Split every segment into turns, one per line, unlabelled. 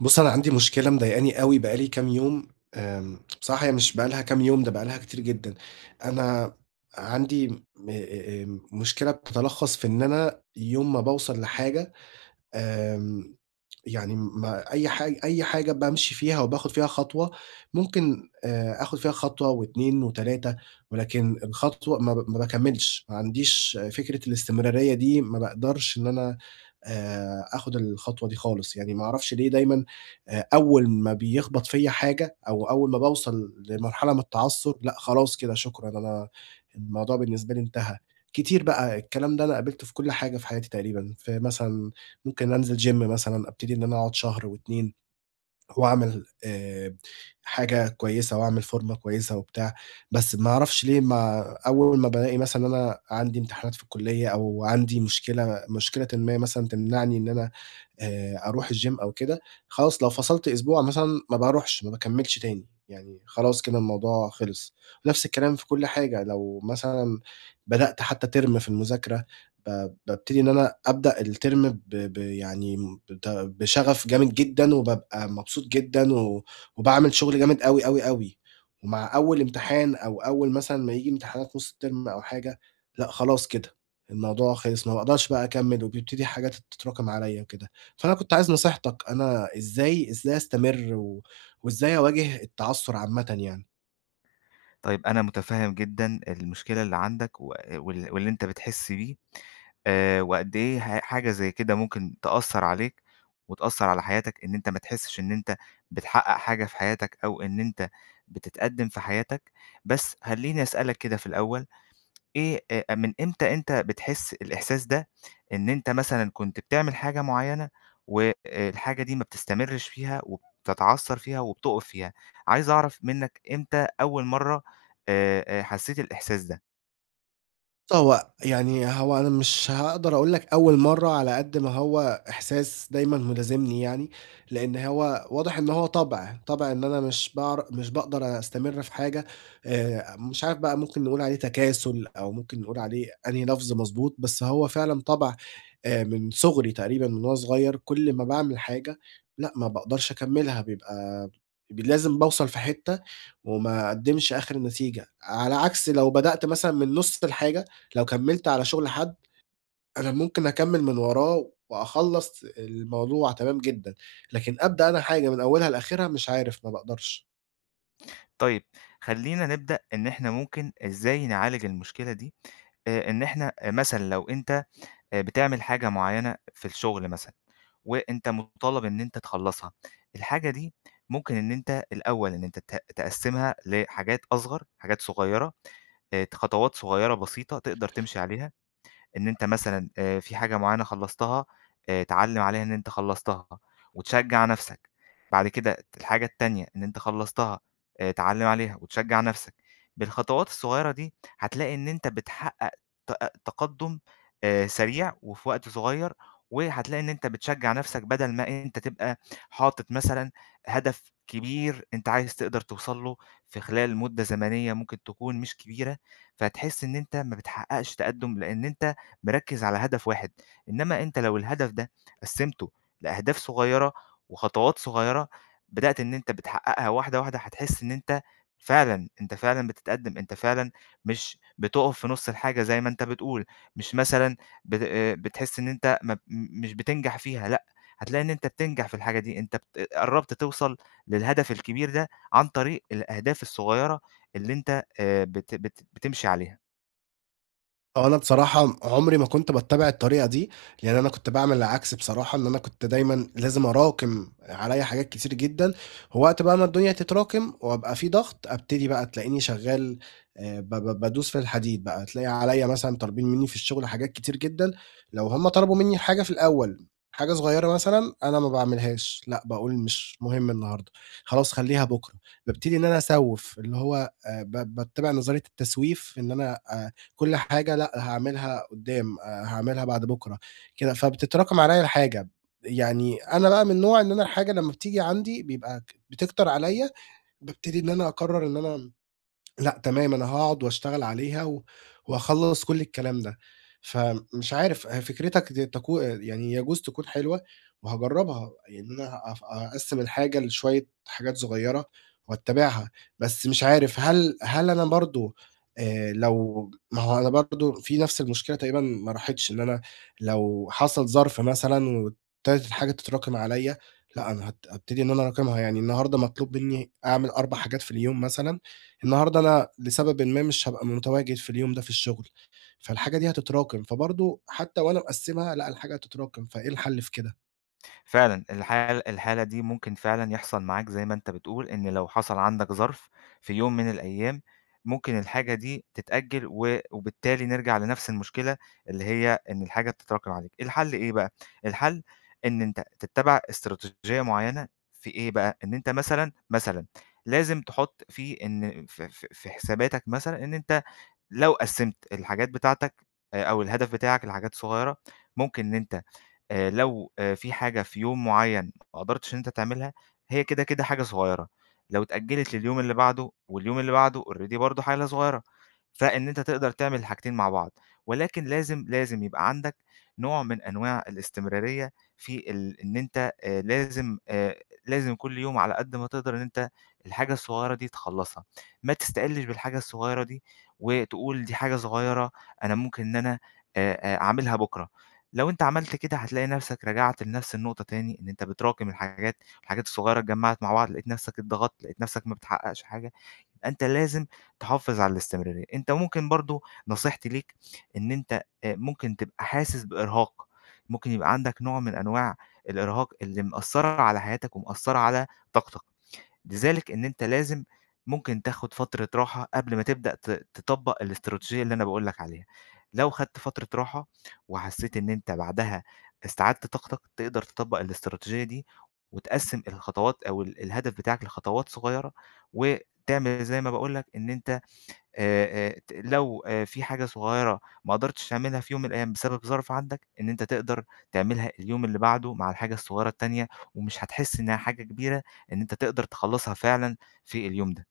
بُصّ، أنا عندي مشكلة مضايقني أوي بقى لي كام يوم، آمم بصراحة مش بقي لها كام يوم، ده بقي لها كتير جدًا، أنا عندي م أ أ آآ، مشكلة بتتلخّص في إن أنا يوم ما باوصل لحاجة، آمم يعني ما أي حاج أي حاجة بامشي فيها وباخد فيها خطوة، ممكن آآ آخد فيها خطوة و2، و3، ولكن الخطوة ما ب ما باكمّلش، ما عنديش فكرة الإستمرارية دي، ما باقدرش إن أنا آآ آخد الخطوة دي خالص، يعني ما أعرفش ليه دايمًا آآ، أول ما بيخبط فيّا حاجة أو أول ما باوصل لمرحلة من التعثُّر، لأ خلاص كده شكرًا، أنا الموضوع بالنسبه لي انتهى. كتير بقى، الكلام ده أنا قابلته في كلّ حاجة في حياتي تقريبًا، في مثلًا ممكن أنزِل Gym مثلًا، ابتدي إن أنا أقعد شهر و2، وأعمل آآ، حاجة كويسة وأعمل فورمة كويسة وبتاع، بس ما أعرفش ليه ما أول ما بالاقي مثلًا أنا عندي امتحانات في الكلية أو عندي مشكلة مشكلةً ما مثلًا تمنعني إن أنا آآ، أروح الGym أو كده، خلاص لو فصَلت أسبوع مثلًا ما باروحش، ما باكمّلش تاني، يعني خلاص كده الموضوع خِلص. نفْس الكلام في كلّ حاجة لو مثلًا، بدأت حتّى Term في المذاكرة ب بابتدي إن أنا أبدأ الTerm ب ب يعني م بت بشغف جامد جدًا وبابقى مبسوط جدًا و وباعمل شغل جامد أوي، أوي، أوي، ومع أول امتحان أو أول مثلًا ما ييجي امتحانات نُص الTerm أو حاجة، لأ خلاص كده الموضوع خِلص، ما باقدرش بقى أكمِّل وبيبتدي حاجات تتراكم عليَّ وكده، فأنا كنت عايز نصيحتَك، أنا إزاي إزاي أستمر و وإزاي أواجه التعثُّر عامةّ يعني؟
طَيِّب أنا مُتفهِّم جدًا المشكلة اللّي عندك و وال واللّي أنت بتحِسّ بيه، آآ وقد إيه ه حاجة زيّ كِدَه ممكن تأثّر عليك، وتأثّر على حياتَك إن أنت ما تحِسّش إن أنت بتحقّق حاجة في حياتك، أو إن أنت بتتقدّم في حياتَك، بس خلّيني أسألَك كده في الأول، إيه أ من إمتى أنت بتحِسّ الإحساس ده؟ إن أنت مثلًا كنت بتعمل حاجة معيّنة، و آآ، الحاجة دي ما بتستمرّش فيها، وبتتعثر فيها، وبتقف فيها؟ عايز أعرَف منَّك إمتى أوِّل مَرّة آآ، آآ حسّيت الإحساس ده؟
بُصّ، هو يعني هو أنا مِش هاقدَر أقول لَك أوّل مَرّة على قد ما هو إحساس دايمًا مِلازمنِي يعني، لإن هو واضِح إن هو طَبع، طَبع إن أنا مِش باعر مِش باقدَر أستمرّ في حاجة، آآ، مِش عارف بَقى مُمكِن نقول عليه تَكاسُل، أو مُمكِن نقول عليه أنهي لَفظ مَضبوط، بس هو فِعلًا طَبع آآ من صُغري تقريبًا من وأنا صُغيَّر، كُلّ ما باعمِل حاجة، لأ ما باقدَرش أكمِّلها، بيبقى ب لازِم باوصَل في حِتَّة، وما أقدّمِش آخِر نتيجَة، على عَكس لو بَدأت مثلًا من نُصّ الحاجة، لو كمّلت على شُغل حَدّ، أنا مُمكِن أكمّل مِن وراه وأخلّص الموضوع تمام جدًا، لكن أبدأ أنا حاجة مِن أوّلها لآخِرها، مش عارف، ما باقدرَش.
طيب. خلينا نبدأ إن إحنا ممكن إزاي نعالج المشكلة دي، آآ، إن إحنا أ مثلًا لو أنت آآ، بتعمل حاجة معينة في الشغل مثلًا، وأنت مُطالب إن أنت تخلصها، الحاجة دي ممكن إن أنت الأول إن أنت ت تقسِّمها لحاجات أصغر، حاجات صغيرة، آآ، ت خطوات صغيرة بسيطة، تقدر تمشي عليها. إن أنت مثلًا آآ في حاجة معينة خلصتها، آآ تعلِّم عليها إن أنت خلصتها وتشجع نفْسَك، بعد كده الحاجة التانية إن أنت خلصتها، آآ، تعلِّم عليها وتشجع نفْسَك. بالخطوات الصغيرة دي، هتلاقي إن أنت بتحقق تأ أ تقدم آآ، سريع وفي وقت صغير وهتلاقي إن أنت بتشجع نفْسَك بدل ما أنت تبقى حاطط مثلًا هدف كبير أنت عايز تقدر توصل له، في خلال مدة زمنية ممكن تكون مش كبيرة، فتحس إن أنت ما بتحققش تقدم؛ لأن أنت مِركِّز على هدف واحد، إنما أنت لو الهدف ده قسِّمته لأهداف صغيرة وخطوات صغيرة، بدأت إن أنت بتحققها واحدة، واحدة، هتحس إن أنت فعلًا، أنت فعلًا بتتقدم، أنت فعلًا مش بتقف في نُص الحاجة زي ما أنت بتقول، مش مثلًا بت بتحس إن أنت م مش بتنجح فيها، لأ، هتلاقي إن أنت بتنجح في الحاجة دي، أنت ب قربت توصل للهدف الكبير ده، عن طريق الأهداف الصغيرة اللي أنت آآ، بت بت بتمشي عليها.
هو أنا بصراحة م عمري ما كنت باتّبع الطريقة دي، لإن أنا كنت باعمل العكس بصراحة، إن أنا كنت دايمًا لازم اراكِم عليَّ حاجات كتير جدًا، ووقت بقى ما الدنيا تتراكم وأبقى في ضغط، ابتدي بقى تلاقيني شغال آآ، ب ب بادوس في الحديد بقى، تلاقي عليَّ مثلًا طالبين مني في الشغل حاجات كتير جدًا، لو هُم طلبوا مني الحاجة في الأول، حاجة صغيّرة مثلًا أنا ما باعملهاش، لأ باقول: "مش مهم النهارده، خلاص خلّيها بُكرة." بابتدي إن أنا أسوّف، اللي هو آآ ب باتّبع نظرية التسويف، إن أنا آآ، كلّ حاجة لأ هاعملها قدّام، آآ، هاعملها بعد بُكرة، كده، فبتتراكم عليَّ الحاجة. يعني أنا بقى من النوع إن أنا الحاجة لمّا بتيجي عندي بيبقى ك بتكتر عليَّ، بابتدي إن أنا أقرّر إن أنا م لأ تمام، أنا هاقعد واشتغل عليها و وهاخلّص كلّ الكلام ده. فمش عارف ه فكْرِتك دي تكو يعني يجوز تكون حلوة، وهاجرّبها، يعني أنا هاف هأقسّم الحاجة لشوية حاجات صغيّرة، وأتّبعها، بس مش عارف هل هل أنا برضه، آآ لو ما هو أنا برضه في نفْس المشكلة تقريبًا ما راحتش، إن أنا لو حصل ظرف مثلًا وابتدت الحاجة تتراكم عليَّ، لأ، أنا هت هابتدي إن أنا أراكمها، يعني النهارده مطلوب مني أعمل 4 حاجات في اليوم مثلًا، النهارده أنا لسببٍ ما مش هابقى متواجد في اليوم ده في الشغل، فالحاجة دي هتتراكم، فبرضه حتّى وأنا مقسّمها لأ، الحاجة هتتراكم، فإيه الحل في كده؟
فعلًا، الحالة الحالة دي ممكن فعلًا يحصل معاك، زي ما أنتَ بتقول، إن لو حصل عندك ظرف في يوم من الأيَّام، ممكن الحاجة دي تتأجَّل، و وبالتالي نرجع لنفس المشكلة، اللي هي إن الحاجة بتتراكم عليك. الحل إيه بقى، الحل إن أنتَ تتَّبِع إستراتيجية معيَّنة في إيه بقى، إن أنتَ مثلًا، مثلًا، لازِم تحُطّ فيه إن ف ف في حساباتَك مثلًا، إن أنتَ لو قسَّمت الحاجات بتاعتَك آآ أو الهدف بتاعك لحاجات صغيرة، ممكن إن أنتَ آآ لو آآ في حاجة في يوم معيَّن ما قدِرتِش إن أنتَ تعملها، هي كده كده حاجة صغيرة، لو اتأجَّلت لليوم اللي بعده، واليوم اللي بعده already برضه حاجة صغيرة، فإن أنتَ تقدَر تعمل الحاجتين مع بعض. ولكن لازم لازم يبقى عندك نوع من أنواع الاستمراريَّة في ال إن أنتَ آآ لازِم آآ لازم كلّ يوم، على قد ما تقدَر، إن أنتَ الحاجة الصغيرة دي تخلَّصها. ما تستقِلِّش بالحاجة الصغيرة دي وتقول: "دي حاجة صغيرة، أنا ممكن إن أنا آآ آآ أعملها بُكرا." لو أنتَ عملت كده هتلاقي نفسَك رجَعت لنفس النقطة تاني، إن أنتَ بتراكم الحاجات، والحاجات الصغيرة اتجمَّعت مع بعض، لقيت نفسَك اتضغَّطت، لقيت نفسَك ما بتحقِّقش حاجة. أنتَ لازِم تحافِظ على الاستمراريَّة. أنتَ ممكن برضه نصيحتي ليك، إن أنتَ ممكن تبقى حاسِس بإرهاق، ممكن يبقى عندك نوع من أنواع الإرهاق اللي مأثِّرة على حياتَك ومأثِّرة على طاقتَك، لذلك إن أنتَ لازم ممكن تاخُد فترة راحة قبل ما تبدأ ت تطبِّق الإستراتيجية اللي أنا باقول لك عليها. لو خدت فترة راحة وحسّيت إن أنتَ بعدها استعَدِّت طاقتَك، تقدَر تطبِّق الإستراتيجية دي وتقسّم الخطوات أو ال الهدف بتاعَك لخطوات صغيرة، وتعمل زي ما باقول لك، إن أنتَ آآ آآ ت لو في حاجة صغيرة ما قدِرتِش تعمَلها في يوم الأيَّام بسبَب ظرف عندك، إن أنتَ تقدَر تعمَلها اليوم اللي بعده مع الحاجة الصغيرة التانية، ومش هتحس إنها حاجة كبيرة، إن أنتَ تقدَر تخلَّصها فعلًا في اليوم ده.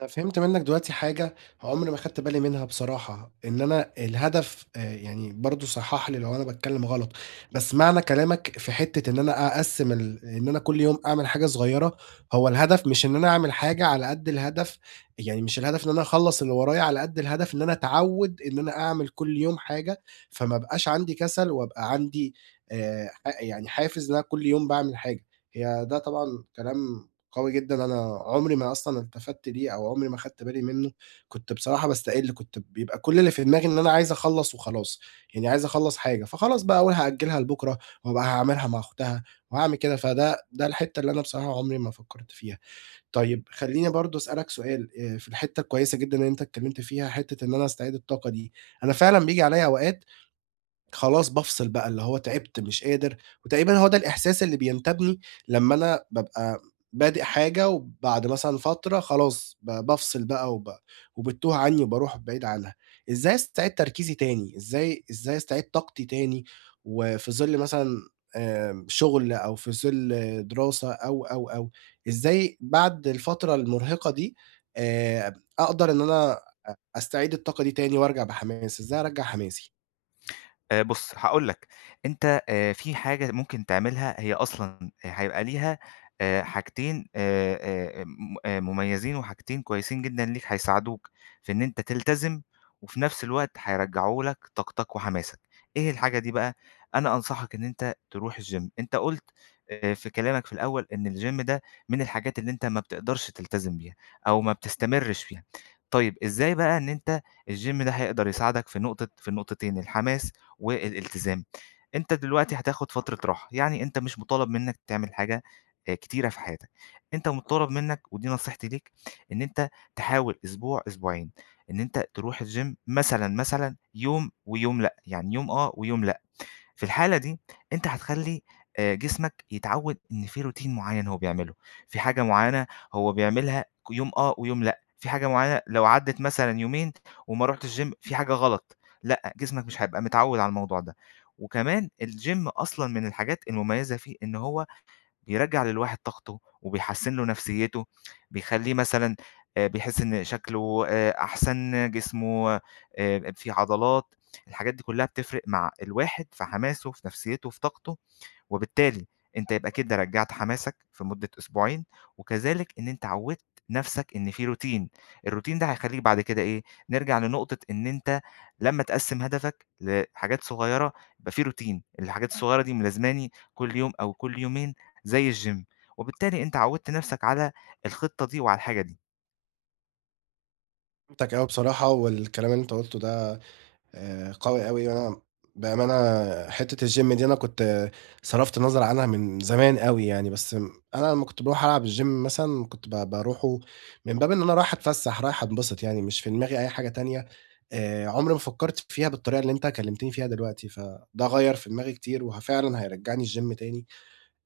أنا فهِمت منك دلوقتي حاجة عمري ما خدت بالي منها بصراحة، إن أنا الهدف آآ يعني، برضه صحِّح لي لو أنا باتكلَّم غلط. بس معنى كلامك في حتَّة إن أنا أقسّم ال إن أنا كل يوم أعمل حاجة صغيرة، هو الهدف، مش إن أنا أعمل حاجة على قد الهدَف يعني مش الهدَف إن أنا أخلَص اللي ورايا، على قد الهدَف إن أنا اتعوَّد إن أنا أعمل كل يوم حاجة، فما أبقاش عندي كسل وأبقى عندي آآ، ح يعني حافز إن أنا كل يوم باعمل حاجة. هي ده طبعًا كلام قوي جدًا، أنا عمري ما أصلًا التفَّت ليه، أو عمري ما خدت بالي منه. كنت بصراحة باستقِل، كنت بيبقى كل اللي في دماغي إن أنا عايِز أخلَص وخلاص. يعني عايِز أخلَص حاجة، فخلاص بقى، أقول: "هأجِلها لبُكرة وأبقى هاعمَلها مع أُختها وهاعمل كده." فده ده الحتَّة اللي أنا بصراحة عمري ما فكرت فيها. طيب خلِّيني برضه أسأَلَك سؤال، آآ في الحتَّة الكويِسة جدًا إن أنتَ اتكلَّمت فيها، حتَّة إن أنا أستعيد الطاقة دي. أنا فعلًا بييجي عليّا أوقات، خلاص بافصِل بقى، اللي هو، تعبت، مش قادر. وتقريبًا هو ده الإحساس اللي بينتابِيني لمَّا أنا بابقى بادِئ حاجة، وبعد مثلًا فترة خلاص ب بافصِل بقى، وب وبتتوه عني، وبارُوح بعيد عنها. إزاي استعيد تركيزي تاني؟ إزاي إزاي استعيد طاقتي تاني؟ وفي ظلّ مثلًا آآ، شغل، أو في ظلّ دراسة، أو، أو، أو، إزاي بعد الفترة المُرهِقة دي، آآ، أقدَر إن أنا أ أستعيد الطاقة دي تاني، وأرجع بحماس؟ إزاي أرجَع حماسي؟
آآ، بُص هاقول لَك، أنت، آآ، في حاجة ممكن تعملها هي أصلًا آآ، هيبقى ليها، آآ، حاجتين، آآ، آآ، آآ، م آآ، مُميزين وحاجتين كويسين جدًا ليك، هيساعدوك في إن أنت تلتزم وفي نفْس الوقت هيرجّعوا لك طاقتك وحماسك. إيه الحاجة دي بقى؟ أنا أنصحك إن أنت ترُوح الGym أنت قُلت، آآ، في كلامك في الأول، إن الGym ده من الحاجات اللي أنت ما بتقدرش تلتزم بيها أو ما بتستمرِش فيها. طيّب إزاي بقى إن أنت الGym ده هيقدر يساعدك في نقطة في النقطتين، الحماس والإلتزام، أنت دلوقتي هتاخد فترة راحة، يعني أنت مش مُطالب منك تعمل حاجة آآ، كتيرة في حياتك، أنت مُطالب منك- ودي نصيحتي ليك- إن أنت تحاول أسبوع أسبوعين إن أنت تروُح الGym مثلًا، مثلًا، يوم ويوم لأ، يعني يوم آه، ويوم لأ، في الحالة دي أنت هتخلي، آآ، جسمَك يتعود إن في Routine معيَّن هو بيعمله، في حاجة معيَّنة هو بيعملها ك يوم آه ويوم لأ، في حاجة معيَّنة لو عدّت مثلًا يومين وما رُحتش Gym في حاجة غلط، لأ، جسمك مش هيبقى متعود على الموضوع ده، وكمان الGym أصلًا من الحاجات المميزة فيه، إن هو بيرجّع للواحد طاقته وبيحسِّن له نفْسيته، بيخليه مثلًا، آآ، بيحس إن شكله، آآ، أحسن جسمه، آآ، فيه عضلات، الحاجات دي كلها بتفْرِق مع الواحد في حماسه، في نفْسيته، في طاقته، وبالتالي أنت يبقى كده رجّعت حماسك في مدة أسبوعين، وكذلك إن أنت عوِّدت نفْسَك إن في Routine، الRoutine ده هيخليك بعد كده إيه، نرجع لنقطة إن أنت لمّا تقسّم هدفك لحاجات صغيرة، يبقى في Routine الحاجات الصغيرة دي ملازماني كل يوم أو كل يومين، زي الGym وبالتالي أنت عوِّدت نفْسَك على الخطة دي وعلى الحاجة دي.
فهمتك أوي بصراحة، والكلام اللي أنت قلتُه ده آآ، قوي أوي يعني وأنا بأمانة حتة الgym دي أنا كنت صرفت النظر عنها من زمان أوي يعني، بس م أنا لمّا كنت باروح ألعب الgym مثلًا كنت ب باروحُه من باب إن أنا رايح أتفسّح، رايح أنبسط يعني مش في دماغي أي حاجة تانية آآ، عُمري ما فكّرت فيها بالطريقة اللي أنت كلمتِني فيها دلوقتي، فده غيّر في دماغي كتير وهَ فعلاً هيرجّعني الgym تاني،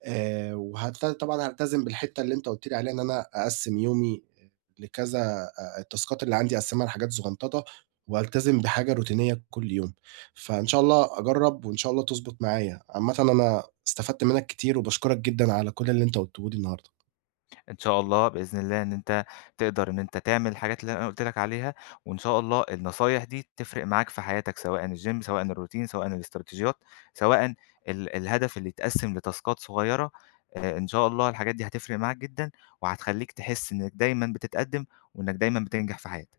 آآ، وهلت طبعًا هالتزم بالحتة اللي أنت قُلت لي عليها إن أنا أقَسِّم يومي آآ، لكذا آآ، التاسكات اللي عندي أقَسّمها لحاجات زغنططة، وألتزم بحاجة روتينية كُلّ يوم. فإن شاء الله أجرّب وإن شاء الله تضبط معايا، عامةً أنا استفدت منّك كتير وباشكرك جدًا على كُلّ اللي أنت قلتُه لي النهارده.
إن شاء الله بإذن الله، إن أنت تقدر إن أنت تعمل الحاجات اللي أنا قُلت لك عليها، وإن شاء الله النصايح دي تِفرِق معاك في حياتك سواءً الgym سواءً الroutine سواءً الإستراتيجيات، سواءً ال الهدف اللي يتقسِّم لتاسكات صغيرة آآ، إن شاء الله الحاجات دي هتفرِق معاك جدًا، وهتخليك تحس إنك دايمًا بتتقدِّم وإنّك دايمًا بتنجح في حياتك.